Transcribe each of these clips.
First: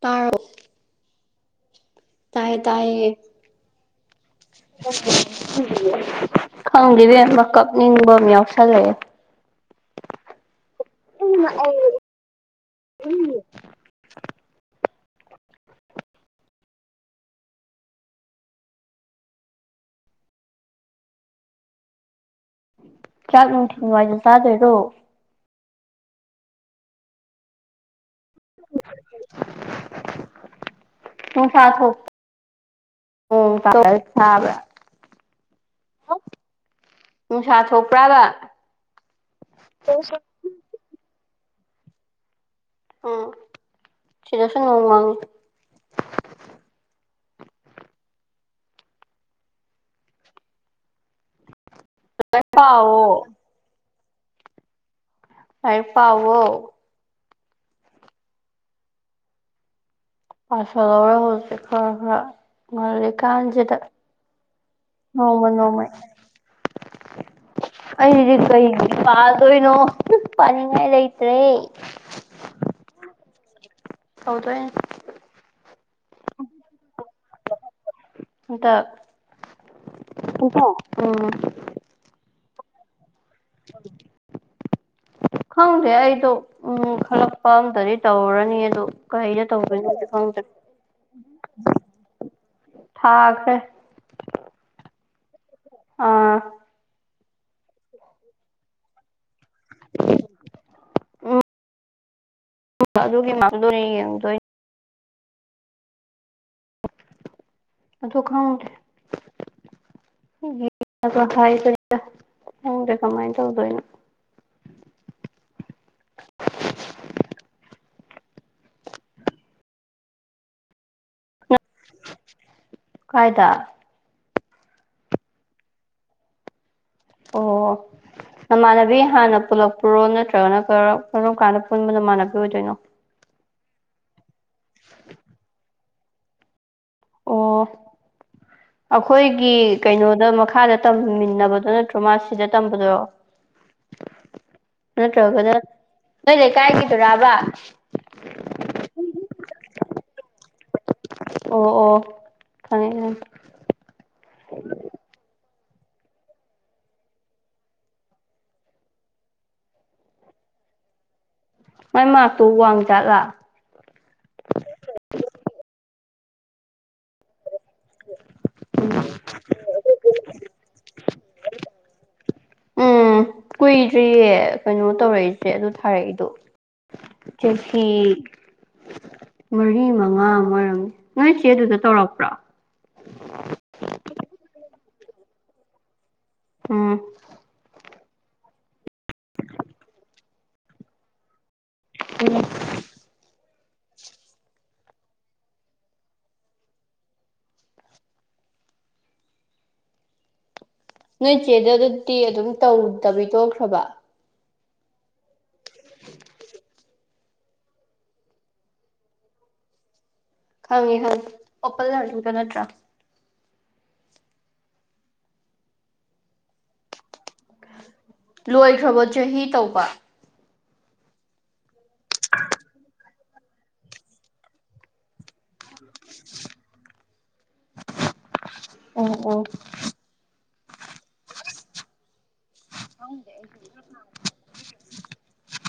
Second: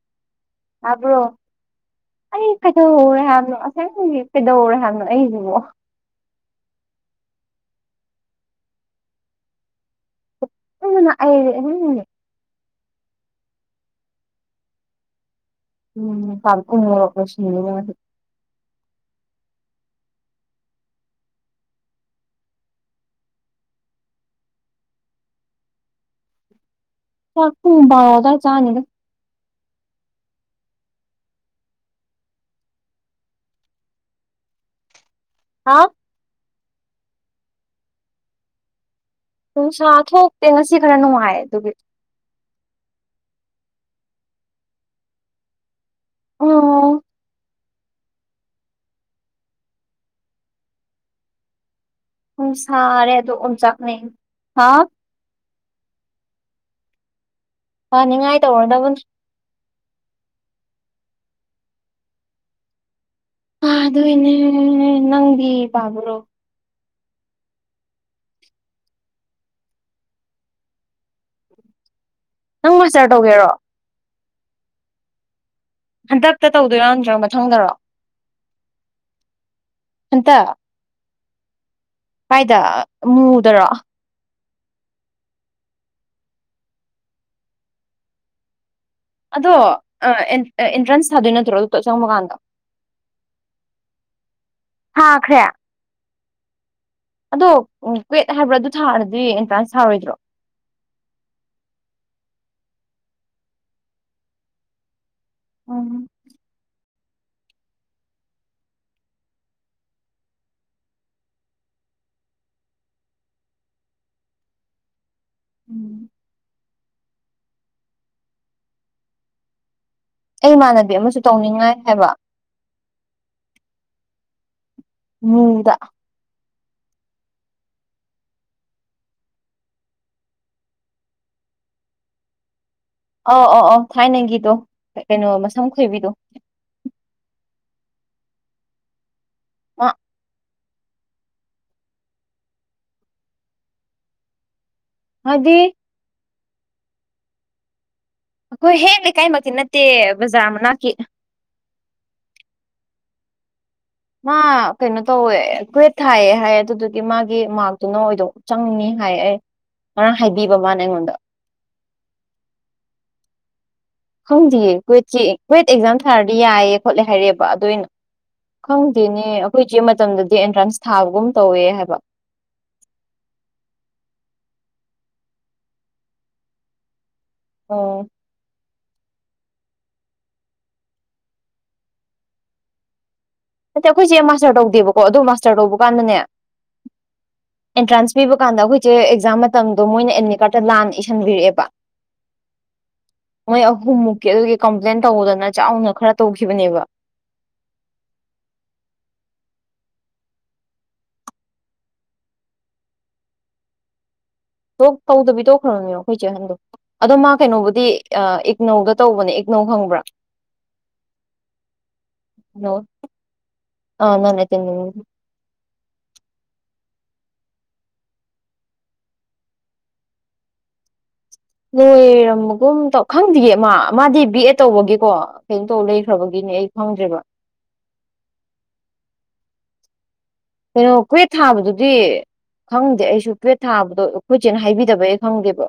ꯇꯔꯛ ꯑꯕꯣ ꯑꯩ ꯇꯥꯏꯌꯦ ꯀꯩꯗꯧꯔꯦ ꯍꯥꯏꯕꯅꯣ ꯉꯁꯥꯏ ꯀꯩꯗꯧꯔꯦ ꯍꯥꯏꯕꯅꯣ ꯑꯩꯁꯤꯕꯣ ꯃꯀꯞꯅꯤꯡꯕ ꯑꯃ ꯌꯥꯎꯁꯜꯂꯑꯦ ꯎꯝ ꯑꯩ ꯎꯝ ꯎ ꯎꯝ ꯀꯪ ꯃꯄꯔꯁ ꯆꯥꯛ ꯅꯨꯡꯊꯤ ꯋꯥꯏꯗ ꯆꯥꯗꯣꯏꯔꯣ ꯆ ꯊꯣꯡꯕꯥ ꯑꯣꯗ ꯆꯥꯅꯤꯗ ꯊꯨ ꯁꯥ ꯊꯣꯛ ꯎ ꯁꯥꯕ ꯍꯥ ꯅꯨꯡꯁꯥ ꯊꯣꯛꯄ꯭ꯔꯥꯕ ꯅꯨꯡꯁꯥ ꯊꯣꯛꯇꯦ ꯉꯁꯤ ꯈꯔ ꯅꯨꯡꯉꯥꯏ ꯑꯗꯨꯒꯤ ꯎꯝ ꯁꯤꯗꯁꯨ ꯅꯣꯡ ꯃꯥꯡꯉꯤ ꯑ ꯎꯨꯝ ꯁꯥꯔꯦ ꯄꯥꯎꯋꯣ ꯑꯗꯣ ꯑꯣꯟꯖꯥꯛꯅꯦ ꯍꯥ ꯀꯏ ꯄꯕꯣ ꯐꯅꯤꯡꯉꯥꯏ ꯇꯧꯔꯗꯕꯅꯤ ꯄꯁ ꯂꯧꯧꯔ ꯍꯁꯦ ꯈꯔ ꯈꯔꯔ ꯑ ꯑꯗꯨꯅꯦ ꯅꯣꯡꯃ ꯅꯪꯗꯤ ꯅꯣꯡꯃꯩ ꯄꯥꯕ꯭ꯔꯣ ꯑꯩꯗꯤ ꯀꯩ ꯄꯥꯗꯣꯏꯅꯣ ꯄꯥꯅꯤꯡꯉꯥꯏ ꯂꯩꯇ꯭ꯔꯦ ꯅꯪ ꯂꯣꯏꯆꯔ ꯇꯧꯒꯦꯔꯣ ꯍꯥꯎꯗ꯭ꯔꯦ ꯍꯟꯗꯛꯇ ꯇꯧꯗꯣꯏꯔꯥ ꯅꯠꯇ꯭ꯔꯣ ꯃꯊꯪꯗꯔꯣ ꯍꯟꯇꯛ ꯎꯨꯡꯀꯣ ꯀꯥꯏꯗ ꯃꯨꯗꯔꯣ ꯈꯪꯗꯦ ꯑꯩꯗꯣ ꯎꯝ ꯈꯂꯛꯄ ꯑꯝꯇꯗꯤ ꯇꯧꯔꯅꯤ ꯑꯗ ꯑꯗꯣ ꯑꯦꯟꯇ꯭ꯔꯥꯟꯁ ꯊꯥꯗꯣꯏ ꯅꯠꯇ꯭ꯔꯣ ꯑꯗꯨ ꯆꯪꯕ ꯀꯥꯟꯗ ꯊꯥꯀꯦ ꯍꯥꯥꯈ꯭ꯔꯦ ꯑꯥ ꯑꯗꯣ ꯀꯋꯦꯠ ꯍꯥꯏꯕ꯭ꯔꯥ ꯑꯗꯨ ꯊꯥꯔꯗꯤ ꯑꯦꯟꯇ꯭ꯔꯥꯟꯁ ꯊꯥꯔꯣꯏꯗ꯭ꯔꯣ [unintelligible] ꯁꯥꯖꯒꯤ ꯃꯥꯥꯡꯗ ꯅ ꯌꯦꯗ ꯎꯝ ꯁꯨ ꯈꯥꯎꯗꯦ ꯍꯥꯏꯗꯣꯏ ꯈꯪꯗ꯭ꯔꯦ ꯀꯃꯥꯏꯅ ꯇꯧꯗꯣꯏꯅꯣ ꯎꯝ ꯑꯩ ꯏꯃꯥꯟꯅꯕꯤ ꯑꯃꯁꯨ ꯅꯪ ꯇꯧꯅꯤꯡꯉꯥꯏ ꯍꯥꯏꯕ ꯀꯥꯏꯗ ꯎꯝꯗ ꯑꯣ ꯅꯃꯥꯟꯅꯕꯤ ꯍꯥꯟꯅ ꯄꯨꯜꯂꯛꯄꯨꯔꯣ ꯅꯠꯇ꯭ꯔꯒꯅ ꯀꯔꯝ ꯀꯥꯟꯗ ꯄꯨꯟꯕ ꯅꯃꯥꯟꯅꯕꯤ ꯑꯣꯏꯗꯣꯏꯅꯣ ꯑꯧ ꯑꯧ ꯑꯧ ꯊꯥꯏꯅꯒꯤꯗꯣ ꯀꯩꯅꯣ ꯃꯁꯝ ꯈꯣꯏꯕꯤꯗꯣ ꯑꯣ ꯑꯩꯈꯣꯏꯒꯤ ꯃꯥ ꯀꯩꯅꯣꯗ ꯃꯈꯥꯗ ꯇꯝꯃꯤꯟꯅꯕꯗꯣ ꯅꯠꯇ꯭ꯔꯣ ꯃꯥ ꯁꯤꯗ ꯇꯝꯕꯗꯣ ꯅꯠꯇ꯭ꯔꯒꯗ ꯍꯥꯏꯗꯤ ꯅꯣꯏ ꯂꯩ ꯀꯥꯏꯒꯗꯨꯔꯥꯕ ꯑꯩꯈꯣꯏ ꯍꯦꯛ ꯂꯩꯀꯥꯏꯃꯛꯇꯤ ꯅꯠꯇꯦ ꯕꯖꯥꯔ ꯃꯅꯥꯛꯀꯤ ꯑꯣ ꯑꯣ ꯈꯪꯉꯦ ꯈꯪꯉꯦ ꯃꯥ ꯀꯩꯅꯩꯅꯣ ꯇ ꯒ꯭ꯔꯦꯠ ꯊꯥꯏꯌꯦꯦ ꯍꯥꯏꯌꯦ ꯑꯗꯨꯗꯨꯗꯤ ꯃꯥꯒꯤ ꯃꯥꯔꯛꯇꯨꯅ ꯑꯣꯏꯗꯣꯛ ꯆꯪꯅꯤ ꯍꯥꯏ ꯑꯩ ꯉꯔꯥꯡ ꯍꯥꯏꯕꯤꯕ ꯃꯥꯅꯦ ꯑꯩꯉꯣꯟꯗ ꯃ ꯃꯥꯇꯣ ꯋꯥꯡ ꯆꯠꯂ ꯁꯥꯔꯗꯤ ꯌꯥꯏꯌꯦ ꯈꯣꯠꯂꯦ ꯍꯥꯏꯔꯛꯦꯕ ꯑꯗꯨꯏꯅ ꯈꯪꯗꯦꯅꯦ ꯑꯩꯈꯣꯏ ꯏ ꯆꯦ ꯃꯇꯝꯗꯗꯤ ꯦ ꯑꯦꯟꯇ꯭ꯔꯥꯟꯁ ꯊꯥꯕꯒꯨꯝ ꯇꯧꯋꯦ ꯍꯥꯏꯕ ꯎꯝ ꯀꯨꯏꯗ꯭ꯔꯤꯌꯦ ꯀꯩꯅꯣ ꯇꯧꯔꯛꯏꯁꯦ ꯑꯗꯨ ꯊꯥꯔꯛꯏꯗꯣ ꯆꯁꯤ ꯑꯣ ꯃꯔꯤ ꯃꯉꯥ ꯑꯣꯏꯔꯝꯅꯤ ꯅꯣꯏ ꯆꯦ ꯑꯗꯨꯗ ꯇꯧꯔꯛꯄ꯭ꯔꯥ ꯅꯠꯇꯦ ꯑꯩꯈꯣꯏꯁꯦ ꯃꯥꯁꯇꯔ ꯇꯧꯗꯦꯕꯀꯣ ꯑꯗꯨ ꯃꯥꯁꯇꯔ ꯇꯧꯕ ꯀꯥꯟꯗꯅꯦ ꯎꯝ ꯑꯦꯟꯇ꯭ꯔꯥꯟꯁ ꯄꯤꯕ ꯀꯥꯟꯗ ꯑꯩꯈꯣꯏꯁꯦ ꯑꯦꯛꯖꯥꯝ ꯃꯇꯝꯗꯣ ꯃꯣꯏꯅ ꯑꯦꯗꯃꯤꯠ ꯀꯥꯔꯠꯇ ꯂꯥꯟꯅ ꯏꯁꯤꯟꯕꯤꯔꯛꯑꯦꯕ ꯎꯝ ꯃꯣꯏ ꯑꯍꯨꯝꯃꯨꯛꯀꯤ ꯑꯗꯨꯒꯤ ꯀꯝꯄ꯭ꯂꯦꯟ ꯇꯧꯕꯗꯅ ꯆꯥꯎꯅ ꯈꯔ ꯇꯧꯈꯤꯕꯅꯦꯕ [inaudible] ꯅꯣꯏ ꯏꯆꯦꯗ ꯑꯗꯨꯗꯤ ꯑꯗꯨꯝ ꯇꯧꯗꯕꯤ ꯇꯣꯛꯈ꯭ꯔꯕ ꯇꯧꯗꯕꯤ ꯇꯧꯈ꯭ꯔꯕꯅꯦꯕ ꯑꯩꯈꯣꯏꯁꯦꯍꯟꯗꯣ ꯑꯗꯣ ꯃꯥ ꯀꯩꯅꯣꯕꯨꯗꯤ ꯏꯛꯅꯧꯒ ꯇꯧꯕꯅꯦ ꯏꯛꯅꯧ ꯈꯪꯕ꯭ꯔꯥ ꯈꯪꯉꯤ ꯈꯪꯉ ꯑꯣꯄꯜ ꯂꯗ ꯅꯠꯇ꯭ꯔꯥ ꯑꯥ ꯅꯥꯟꯥꯏꯇ ꯂꯣꯏꯈ꯭ꯔꯕꯣ ꯆꯍꯤ ꯇꯧꯕ ꯂꯣꯏꯔꯝꯕꯒꯨꯝ ꯈꯪꯗꯒꯦ ꯃꯥ ꯃꯥꯗꯤ ꯕꯤ ꯑꯦ ꯇꯧꯕꯒꯤꯀꯣ ꯀꯩꯝꯇꯧ ꯂꯩꯈ꯭ꯔꯕꯒꯤꯅꯦ ꯑꯩ ꯐꯪꯗ꯭ꯔꯦꯕ ꯑꯣ ꯑꯣ ꯀꯩꯅꯣ ꯀꯨꯏꯦꯠ ꯊꯥꯕꯗꯨꯗꯤ ꯈꯪꯗꯦ ꯑꯩꯁꯨ ꯄꯦꯠ ꯊꯥꯕꯗꯣ ꯑꯩꯈꯣꯏꯁꯦꯅ ꯍꯥꯏꯕꯤꯗꯕ ꯑꯩ ꯈꯪꯗꯦꯕ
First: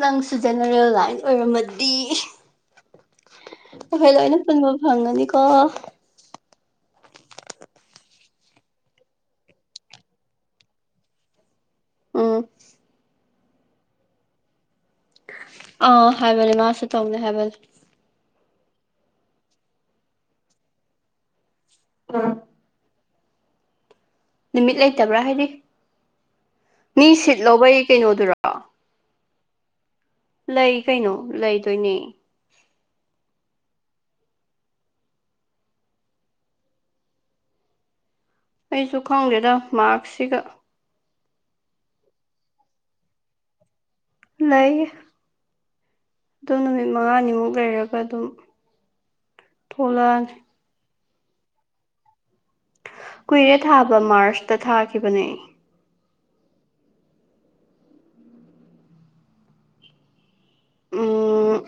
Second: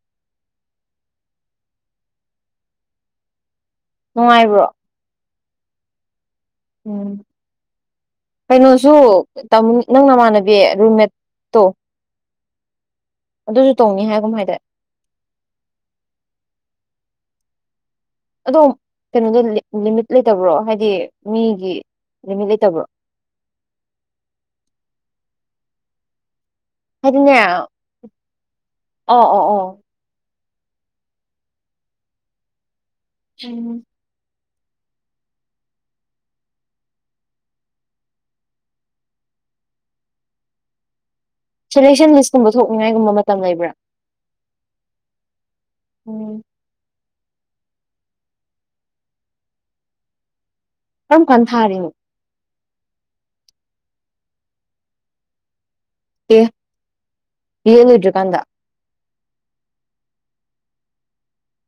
ꯅꯪꯁꯨ ꯖꯦꯅꯔꯦꯜꯂꯥꯏꯁ ꯑꯣꯏꯔꯝꯃꯗꯤ ꯑꯩꯈꯩ ꯂꯣꯏꯅ ꯅꯨꯡꯉꯥꯏꯕ꯭ꯔꯣ ꯄꯨꯟꯕ ꯐꯪꯒꯅꯤꯀꯣ ꯎꯝ ꯀꯩꯅꯣꯁꯨ ꯅꯪ ꯅꯃꯥꯟꯅꯕꯤ ꯔꯨꯝꯃꯦꯠꯇꯣ ꯎꯝ ꯑꯗꯨꯁꯨ ꯇꯧꯅꯤ ꯍꯥꯏꯒꯨꯝ ꯍꯥꯏꯗꯤ ꯑ ꯍꯥꯏꯕ ꯂꯩ ꯃꯥꯁꯦ ꯇꯣꯡꯅꯦ ꯍꯥꯏꯕ ꯑꯗꯣꯝ ꯀꯩꯅꯣꯗ ꯂꯤꯃꯤꯠ ꯂꯩꯇꯕ꯭ꯔꯣ ꯍꯥꯏꯗꯤ ꯃꯤꯒꯤ ꯎꯝ ꯂꯤꯃꯤꯠ ꯂꯩꯇꯕ꯭ꯔꯣ ꯅꯨꯃꯤꯠ ꯂꯩꯇꯕ꯭ꯔꯥ ꯍꯥꯏꯔꯤ ꯃꯤ ꯍꯥꯏꯗꯤꯅꯦ ꯁꯤꯠ ꯑ ꯂꯧꯕꯩ ꯀꯩꯅꯣꯗꯨꯔꯣ ꯍ ꯂꯩ ꯀꯩꯅꯣ ꯂꯩꯗꯣꯏꯅꯦ ꯎꯝ ꯑꯩꯁꯨ ꯈꯪꯗꯦꯗ ꯃꯥꯔꯛꯁꯤꯒ ꯁꯦꯂꯦꯛꯁꯟ ꯂꯤꯁꯀꯨꯝꯕ ꯊꯣꯛꯅꯤꯡꯉꯥꯏꯒꯨꯝꯕ ꯃꯇꯝ ꯂꯩꯕ꯭ꯔꯥ ꯂꯩꯥꯏ ꯎꯝ ꯗꯣꯅ ꯃꯉꯥꯅꯤꯃꯨꯛ ꯂꯩꯔꯒ ꯑꯗꯨꯝ ꯊꯣꯛꯂꯛꯑꯅꯤ ꯀꯝ ꯀꯟꯊꯥꯔꯤꯅꯣ ꯀꯨꯏꯔꯦ ꯊꯥꯕ ꯃꯥꯔꯁꯇ ꯊꯥꯈꯤꯕꯅꯦ ꯀ ꯌꯦ ꯅꯨꯖꯀꯥꯟꯗ ꯑ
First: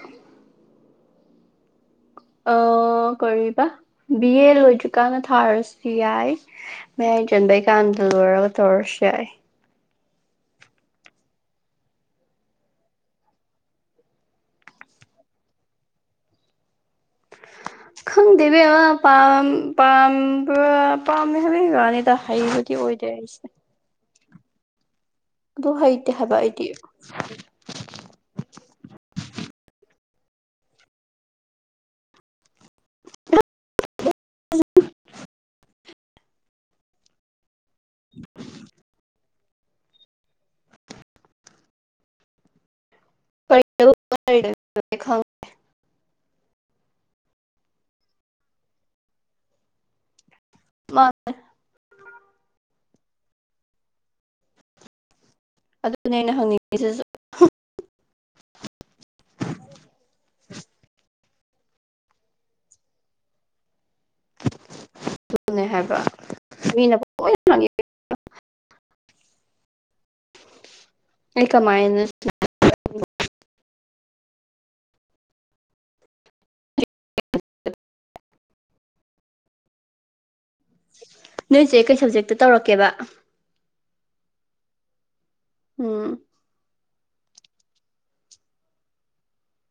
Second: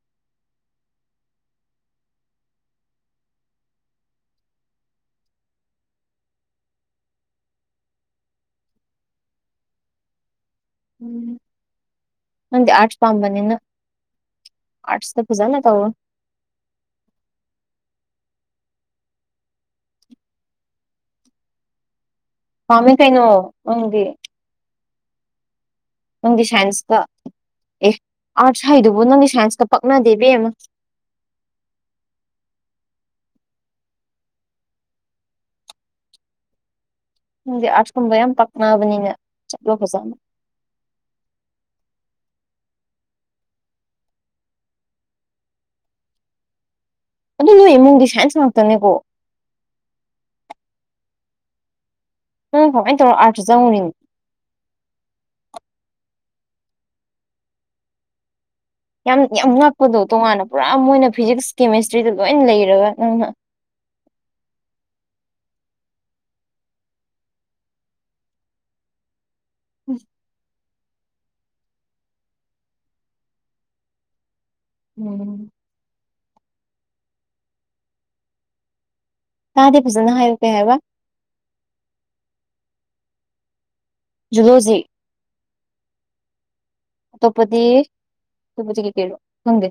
ꯀꯔꯤꯕ ꯕꯤ ꯑꯦ ꯂꯣꯏꯗ꯭ꯔꯤꯀꯥꯟꯗ ꯊꯥꯔꯁꯨ ꯌꯥꯏ ꯍ ꯆꯟꯕꯩ ꯀꯥꯟꯗ ꯂꯣꯏꯔꯒ ꯇꯧꯔꯁꯨ ꯌꯥꯏ ꯎ ꯅꯗꯤ ꯑꯔꯠꯁ ꯐꯥꯝꯅꯤꯅ ꯑꯔꯠꯁꯇ ꯐꯖꯅ ꯇꯕꯨ ꯨꯡ ꯗꯕꯤ ꯑ ꯄꯝ ꯄꯝ ꯄꯝꯃꯦ ꯍꯥꯏꯕꯤ ꯀꯅꯤꯗ ꯄꯥꯝꯃꯦ ꯀꯩꯅꯣ ꯅꯪꯗꯤ ꯑꯗꯨ ꯍꯩꯇꯦ ꯍꯥꯏꯕ ꯅꯪꯒꯤ ꯑꯩꯗꯤ ꯁꯥꯏꯟꯁꯀ ꯑꯦ ꯑꯥꯔꯠꯁ ꯍꯥꯏꯗꯨꯕꯨ ꯅꯪꯒꯤ ꯁꯥꯏꯟꯁꯀ ꯃꯥꯗꯦꯕꯤꯤ ꯑꯃꯃ ꯪꯗꯤ ꯑꯥꯁꯀꯨꯝꯕ ꯌꯥꯝ ꯄꯛꯅꯑꯅꯕꯅꯤꯅ ꯆꯠꯂꯣ ꯐꯖꯥꯅ [unintelligible] ꯑꯗꯨ ꯅꯣꯏ ꯏꯃꯨꯡꯗꯤ ꯁꯥꯏꯟꯁ ꯉꯥꯛꯇꯅꯦꯀꯣ ꯃꯥ ꯎꯝ ꯀꯃꯥꯏꯅ ꯇꯧꯔꯣ ꯑꯥꯔꯁꯨ ꯆꯪꯉꯔꯤ ꯑꯗꯨꯅꯦ ꯑꯩꯅ ꯍꯪꯅꯤꯡꯉꯤꯁꯤꯁꯨ ꯌꯥꯝ ꯌꯥꯝ ꯉꯛꯄꯗꯣ ꯇꯣꯉꯥꯟꯅ ꯄꯨꯔꯥ ꯃꯣꯏꯅ ꯐꯤꯖꯤꯛꯁ ꯀꯦꯃꯤꯁꯇ꯭ꯔꯤꯗꯨ ꯂꯣꯏ ꯂꯩꯔꯒ ꯅꯪꯅ ꯑꯗꯨꯅꯦ ꯍꯥꯏꯕ ꯃꯤꯅ ꯂꯣꯏꯪ ꯎ ꯑꯩ ꯀꯃꯥꯏꯅꯁ ꯎꯝ ꯀꯥꯗꯦ ꯐꯖꯅ ꯍꯥꯏꯌꯣ ꯅꯣꯏꯁꯦ ꯀꯩ ꯁꯕꯖꯦꯛꯇ ꯇꯧꯔꯛꯀꯦꯕ ꯂꯣꯖꯤꯩ ꯎꯝ ꯇꯧꯄꯗꯤ ꯇꯧꯄꯇ ꯀ ꯀꯦꯔꯣ ꯍꯨꯡꯗꯦ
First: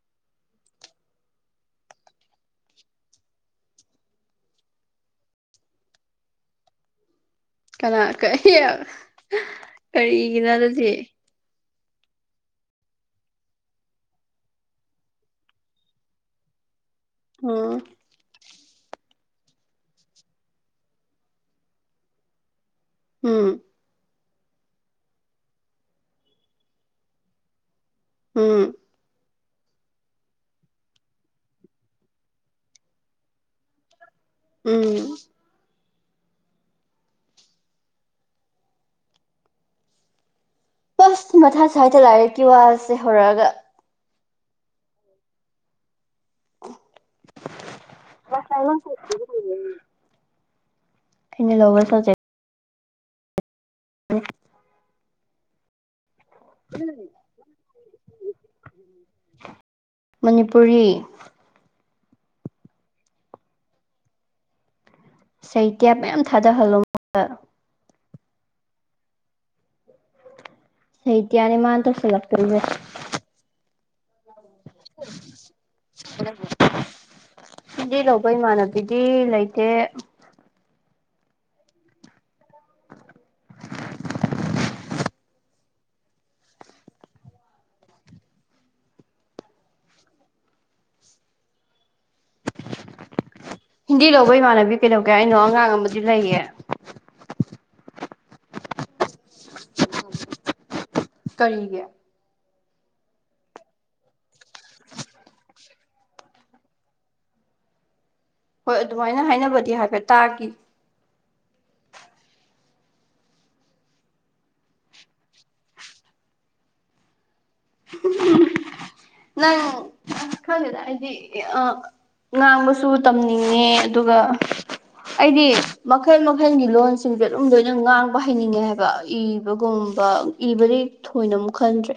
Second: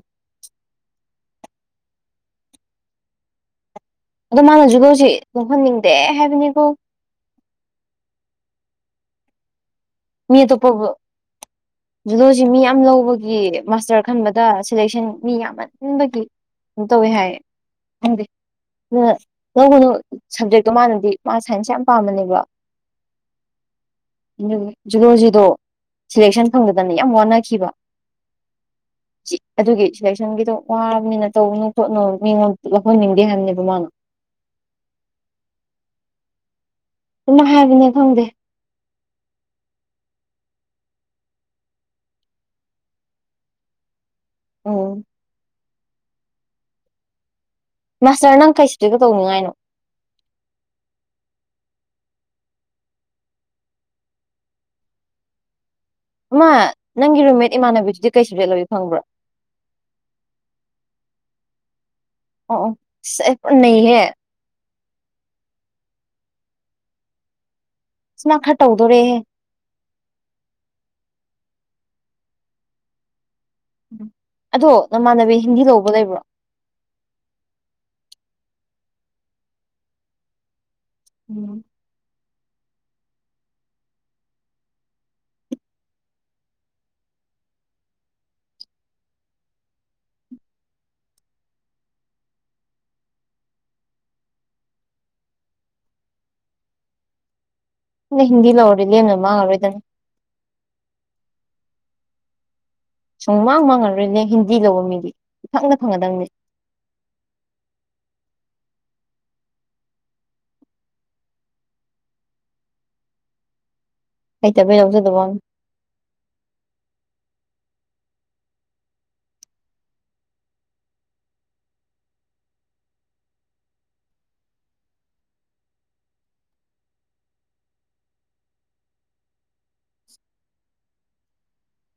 ꯑꯗꯣ ꯃꯥꯅ ꯖꯤꯕ ꯍꯧꯖꯤ ꯂꯣꯡꯍꯟꯅꯤꯡꯗꯦ ꯍꯥꯏꯕꯅꯤꯀꯣ ꯀꯅꯥ ꯀꯔꯤ ꯀꯔꯤꯒꯤꯅꯣ ꯑꯗꯨꯗꯤ ꯂꯣꯁꯤ ꯃꯤ ꯌꯥꯝ ꯂꯧꯕꯒꯤ ꯃꯥꯁꯇꯔ ꯈꯟꯕꯗ ꯁꯦꯂꯦꯛꯁꯟ ꯃꯤ ꯌꯥꯝꯃꯟꯕꯒꯤ ꯇꯧꯋꯤ ꯍꯥꯏ ꯎꯝ ꯈꯪꯗꯦ ꯑꯗꯨꯅ ꯅꯧꯕꯅꯨ ꯁꯕꯖꯦꯛꯇꯣ ꯃꯥꯅꯗꯤ ꯃꯥ ꯁꯥꯏꯟꯁ ꯌꯥꯝ ꯄꯥꯝꯃꯅꯦꯕ ꯎꯝ ꯖꯂꯣꯖꯤꯗꯣ ꯁꯤꯦꯂꯦꯛꯁꯟ ꯐꯪꯗꯗꯅ ꯌꯥꯝ ꯋꯥꯅꯈꯤꯕ ꯎꯝ ꯑꯗꯨꯒꯤ ꯁꯂꯦꯛꯁꯟꯒꯤꯗꯣ ꯋꯥꯕꯅꯤꯅ ꯇꯧꯅꯨ ꯈꯣꯠꯅꯨ ꯃꯤꯉꯣꯟꯝ ꯂꯧꯍꯟꯅꯤꯡꯗꯦ ꯍꯥꯏꯕꯅꯦꯕ ꯃꯥꯅ ꯎꯝ ꯀꯅ ꯍꯥꯏꯕꯅꯦ ꯈꯪꯗꯦ ꯁ ꯃꯊꯥ ꯁ꯭ꯋꯥꯏꯗ ꯂꯥꯏꯔꯤꯛꯀꯤ ꯋꯥꯁꯦ ꯍꯧꯔꯛꯑꯒ ꯎꯝ ꯃꯁꯇꯔ ꯅꯪꯈꯩꯁꯤꯗꯤ ꯀꯗꯧ ꯅꯨꯡꯉꯥꯏꯅꯣ ꯑꯩꯅ ꯂꯧꯔꯁ ꯆ ꯍ ꯃꯥꯃ ꯅꯪꯒꯤ ꯔꯨꯝꯃꯦꯠ ꯏꯃꯥꯟꯅꯕꯤꯗꯨꯗꯤ ꯀꯩꯁꯨ ꯔꯦꯠ ꯂꯣꯏꯒꯦ ꯐꯪꯕ꯭ꯔꯥ ꯃꯅꯤꯄꯨꯔꯤ ꯑꯣ ꯁꯤꯦ ꯅꯍ ꯁꯩꯇ꯭ꯌꯥ ꯃꯌꯥꯝ ꯊꯥꯗꯍꯜꯂꯣ ꯁꯅꯥ ꯈ ꯇꯧꯗꯧ ꯔꯦꯍꯦ ꯁꯩꯇꯌꯥꯅꯤ ꯃꯥꯅꯇ꯭ꯔꯁ ꯂꯥꯛꯀꯁ ꯎꯝ ꯑꯗꯣ ꯅꯃꯥꯟꯅꯕꯤ ꯍꯤꯟꯗꯤ ꯂꯧꯕ ꯂꯩꯕ꯭ꯔꯣ ꯑꯗꯨꯗꯤ ꯂꯩꯇꯦ ꯎꯝ [unintelligible] ꯍꯤꯟꯗꯤ ꯂꯧꯕ ꯏꯃꯥꯟꯅꯕꯤ ꯀꯩꯗꯧꯒꯦ ꯍꯥꯏꯩꯅꯣ ꯑꯉꯥꯡ ꯑꯃꯗꯤ ꯂꯩꯌꯦ ꯍꯤꯟꯗꯤ ꯂꯧꯔ ꯂꯅꯃ ꯑꯣꯏꯔꯗꯅꯤ ꯀꯔꯤꯒꯤ ꯁꯨꯡꯃꯥꯡ ꯃꯥꯡꯉꯔꯣꯏꯅꯦ ꯍꯤꯟꯗꯤ ꯂꯧꯕ ꯃꯤꯗꯤ ꯏꯊꯛꯅ ꯐꯗꯅꯦ ꯍꯣꯏ ꯑꯗꯨꯃꯥꯏꯅ ꯍꯥꯏꯅꯕꯗꯤ ꯍꯥꯏꯐꯦꯠ ꯇꯥꯈꯤ ꯑꯩ ꯇꯕꯤ ꯂꯧꯖꯗꯕ ꯅꯪ ꯈꯗ ꯑꯗꯨꯗꯤ ꯑ ꯉꯥꯡꯕꯁꯨ ꯇꯝꯅꯤꯡꯉꯦ ꯑꯗꯨꯒ ꯑꯩꯗꯤ ꯃꯈꯜ ꯃꯈꯜꯒꯤ ꯂꯣꯟꯁꯤꯡꯁꯦ ꯑꯗꯨꯝ ꯂꯣꯏꯅ ꯉꯥꯡꯕ ꯍꯩꯅꯤꯡꯉꯦ ꯍꯥꯏꯕ ꯏꯕꯒꯨꯝ ꯏꯕꯗꯤ ꯊꯣꯏꯅ ꯑꯃꯨꯛ ꯈꯟꯗ꯭ꯔꯦ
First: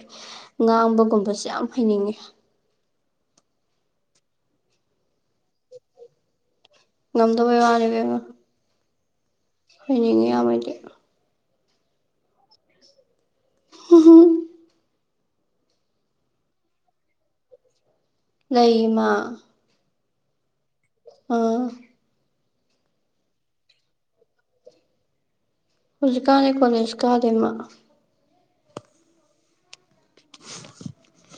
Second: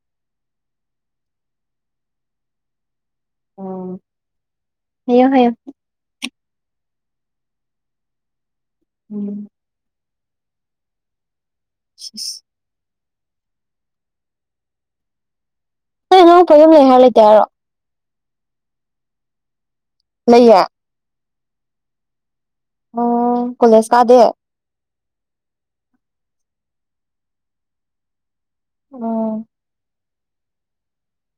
ꯉꯥꯡꯕꯒꯨꯝꯕꯁꯦ ꯌꯥꯝ ꯍꯩꯅꯤꯡꯉꯦ ꯍ ꯍꯌꯦꯌ ꯉꯝꯗꯕ ꯋꯥꯔꯦ ꯀꯉ ꯎꯝ ꯉ ꯌꯥꯃꯗꯤ ꯁꯤꯁ [unintelligible] ꯍ ꯅꯪ ꯄꯝ ꯂꯩ ꯍꯥꯏꯔ ꯂꯩꯇꯦ ꯍꯥꯏꯔꯣ ꯂꯩꯃ ꯂꯩꯌꯦ ꯑꯥ ꯑꯣ ꯀꯣꯂꯦꯖ ꯀꯥꯗꯦ ꯍꯧꯖꯤꯛ ꯀꯥꯟꯂ ꯀꯣꯂꯦ ꯍꯧꯖꯤꯛ ꯀꯥꯗꯦꯃ ꯑꯣ [unintelligible]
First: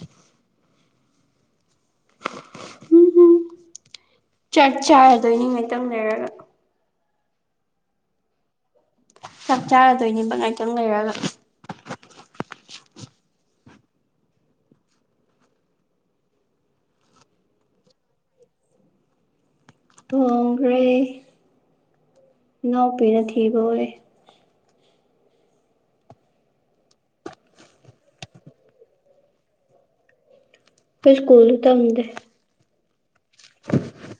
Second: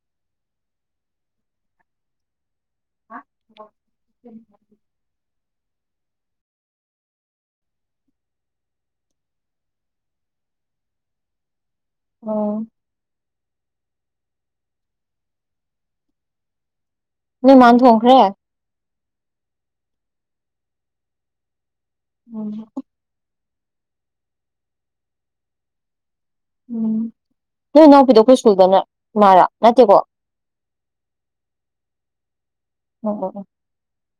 [unintelligible] [unintelligible] ꯂꯣꯏꯅꯤꯡꯉꯩ ꯇꯝ ꯂꯩꯔꯒ ꯆꯥꯛ ꯆꯥꯔꯗꯣꯏꯅꯦꯕ ꯉꯥꯏꯇꯪ ꯂꯩꯔꯒ ꯑꯣ ꯅꯃꯥꯟꯗꯣꯡꯈ꯭ꯔꯦ ꯑꯣꯣꯡꯈ꯭ꯔꯦ ꯎꯝ ꯏꯅꯥꯎꯄꯤꯅꯕꯣꯦ ꯎꯝ ꯅꯣꯏ ꯏꯅꯥꯎꯄꯤꯗ ꯑꯩꯈꯣꯏ ꯁ꯭ꯀꯨꯜꯗꯅ ꯏꯃꯥꯔꯥ ꯅꯠꯇꯦꯀꯣ ꯐ ꯁ꯭ꯀꯨꯜ ꯇ ꯍꯗ ꯑꯣ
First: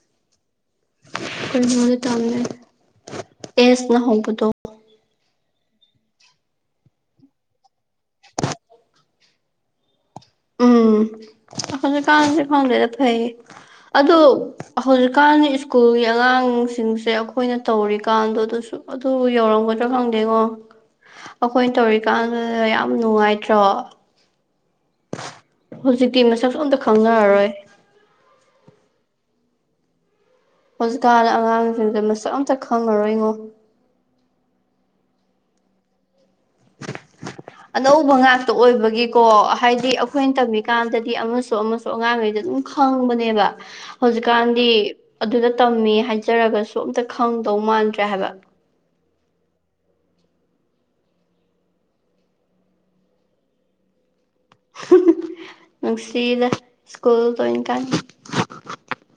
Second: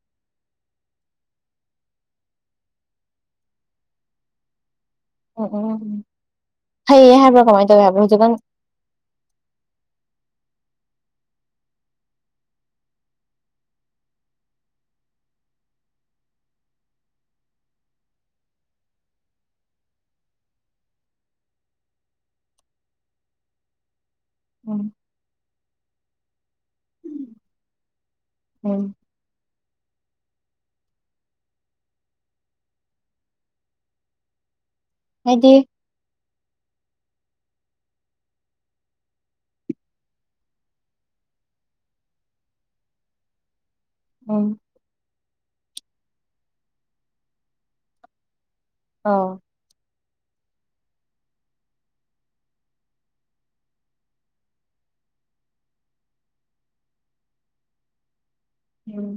[unintelligible] ꯀ ꯇꯝꯃꯦ ꯑꯦꯅ ꯍꯧꯕꯗꯣ ꯎꯝ ꯎꯝ ꯎꯝ ꯎꯝ ꯐꯩꯌꯦ ꯍꯥꯏꯕ꯭ꯔꯣ ꯀꯃꯥꯏꯅ ꯇꯧꯋꯤ ꯍꯥꯏꯕ꯭ꯔꯣ ꯍꯧꯖꯤꯛꯀꯥꯟ [unintelligible] ꯎꯝ ꯍꯧꯖꯤꯛ ꯀꯁꯨ ꯈꯥꯎꯗ ꯆ ꯐꯌꯦ ꯑꯗꯣ ꯍꯧꯖꯤꯛꯀꯥꯟ ꯁ꯭ꯀꯨꯜꯒꯤ ꯑꯉꯥꯡꯁꯤꯡꯁꯦ ꯑꯩꯈꯣꯏꯅ ꯇꯧꯔꯤꯀꯥꯟꯗ ꯑꯗꯨꯁꯨ ꯑꯗꯨ ꯌꯧꯔꯝꯒꯗ꯭ꯔꯥ ꯈꯪꯗꯦꯀꯣ ꯑꯩꯈꯣꯏ ꯇꯧꯔꯤꯀꯥꯟꯗ ꯌꯥꯝ ꯅꯨꯡꯉꯥꯏꯇ꯭ꯔꯣ ꯎꯝ ꯍꯧꯖꯤꯛꯇꯤ ꯃꯁꯛꯁꯨ ꯑꯝꯇ ꯈꯪꯅꯔꯔꯣꯏ ꯎꯝ ꯍꯧꯖꯤꯛꯀꯥꯟꯗ ꯑꯉꯥꯡꯁꯤꯡꯁꯦ ꯃꯁꯛ ꯑꯝꯇꯛ ꯈꯪꯉꯔꯣꯏꯉꯣ ꯍꯥꯏꯗꯤ [unintelligible] ꯑꯅꯧꯕ ꯉꯥꯛꯇ ꯑꯣꯏꯕꯒꯤꯀꯣ ꯍꯥꯏꯗꯤ ꯑꯩꯈꯣꯏꯅ ꯇꯝꯃꯤꯀꯥꯟꯗꯗꯤ ꯑꯃꯁꯨ ꯑꯃꯁꯨ ꯑꯉꯥꯡꯉꯩꯗꯝ ꯈꯪꯕꯅꯦꯕ ꯎꯝ ꯍꯧꯖꯤꯛꯀꯥꯟꯗꯤ ꯑꯗꯨꯗ ꯇꯝꯃꯤ ꯍꯥꯏꯖꯔꯒꯁꯨ ꯑꯝꯇ ꯈꯪꯗꯧ ꯃꯥꯟꯗ꯭ꯔꯦ ꯍꯥꯏꯕ ꯑ ꯅꯨꯡꯁꯤꯗ ꯁ꯭ꯀꯨꯜꯗ ꯑꯣꯏꯅ ꯀꯥꯟ ꯎꯝ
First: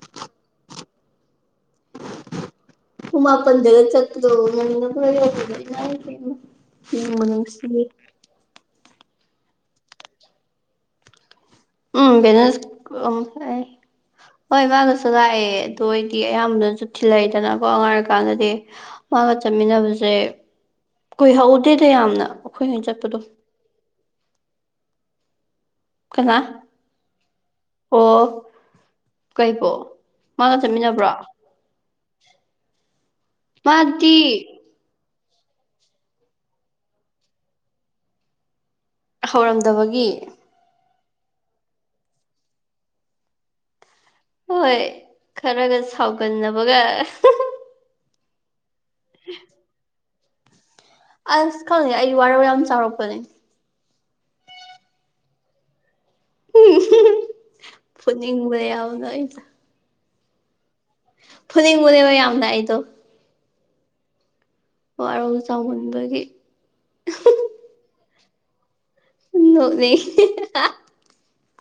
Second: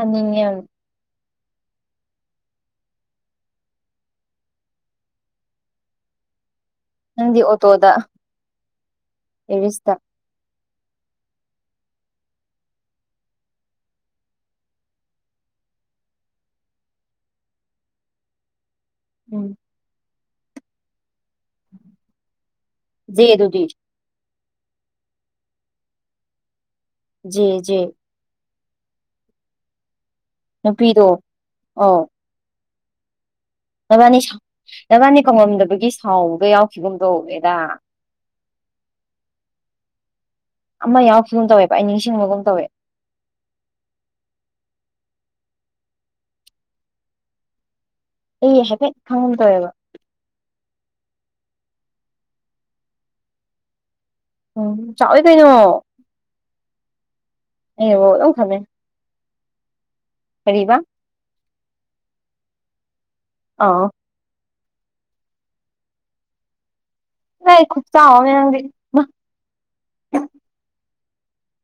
ꯑꯅꯤꯉ [unintelligible] ꯍꯨꯡ ꯃꯥꯄꯟ ꯒ ꯆꯠꯂꯧ ꯃꯅ ꯎꯝꯃ ꯅꯁꯤꯦ ꯑꯦꯁꯇ ꯎꯝ ꯕꯅ ꯎ ꯍꯣꯏ ꯃꯥꯒꯁꯨ ꯂꯥꯛꯑꯦ ꯑꯗꯨ ꯑꯣꯏꯗꯤ ꯑꯌꯥꯝꯕꯅꯁꯨ ꯊꯤꯜꯂꯛꯏꯗꯅꯀꯣ ꯉꯉꯥꯡꯔꯀꯥꯟꯗꯗꯤ ꯃꯥꯒ ꯎꯝ ꯆꯠꯃꯤꯟꯅꯕꯁꯦ ꯀꯨꯏꯍꯧꯗꯦꯗ ꯌꯥꯝꯅ ꯑꯩꯈꯣꯏꯍꯩꯅ ꯆꯠꯄꯗꯣ ꯖꯦꯗꯨꯗꯤ ꯀꯅꯥ ꯖꯤ ꯀꯩ ꯄꯣ ꯅꯨꯄꯤꯗꯣ ꯑꯥꯎ ꯔꯕꯥꯅꯤ ꯃꯥꯗꯤ ꯔꯕꯥꯅꯤ ꯀꯪꯉꯝꯗꯕꯒꯤ ꯁꯥꯎꯕꯗꯣ ꯌꯥꯎꯈꯤꯕꯒꯨꯝꯗꯣꯅꯦꯗꯥ ꯍꯧꯔꯝꯗꯕꯒꯤ ꯑꯃ ꯌꯥꯎꯔꯈꯤꯕꯒꯨꯝ ꯇꯧꯋꯦꯕ ꯑꯩ ꯅꯤꯡꯁꯤꯡꯕꯒꯨꯝ ꯇꯧꯋꯦ ꯍꯣꯏ ꯈꯔꯒ ꯁꯥꯎꯒꯟꯅꯕꯒ ꯑꯦ ꯍꯥꯏꯦꯛꯇꯦꯠ ꯈꯥꯎꯉꯟ ꯇꯦꯕ ꯑꯁ ꯈꯪꯉꯦ ꯑꯩ ꯋꯥꯔꯧ ꯌꯥꯝ ꯆꯥꯎꯔꯛꯄꯅꯦ ꯎꯝ ꯆꯥꯎꯋꯦ ꯀꯩꯅꯣ ꯑꯩꯅꯕꯨ ꯄꯨꯅꯤꯡꯕꯗ ꯌꯥꯎꯗꯏ ꯀꯔꯤꯔꯤꯕ ꯐꯅꯕꯨꯗꯦꯕ ꯌꯥꯝꯗꯏꯗꯣ ꯑꯥ ꯋꯥꯔꯧ ꯆꯥꯎꯃꯟꯕꯒꯤ ꯅ ꯈꯨꯠ ꯆ ꯃꯗꯤ ꯎ ꯅꯣꯡꯅꯤ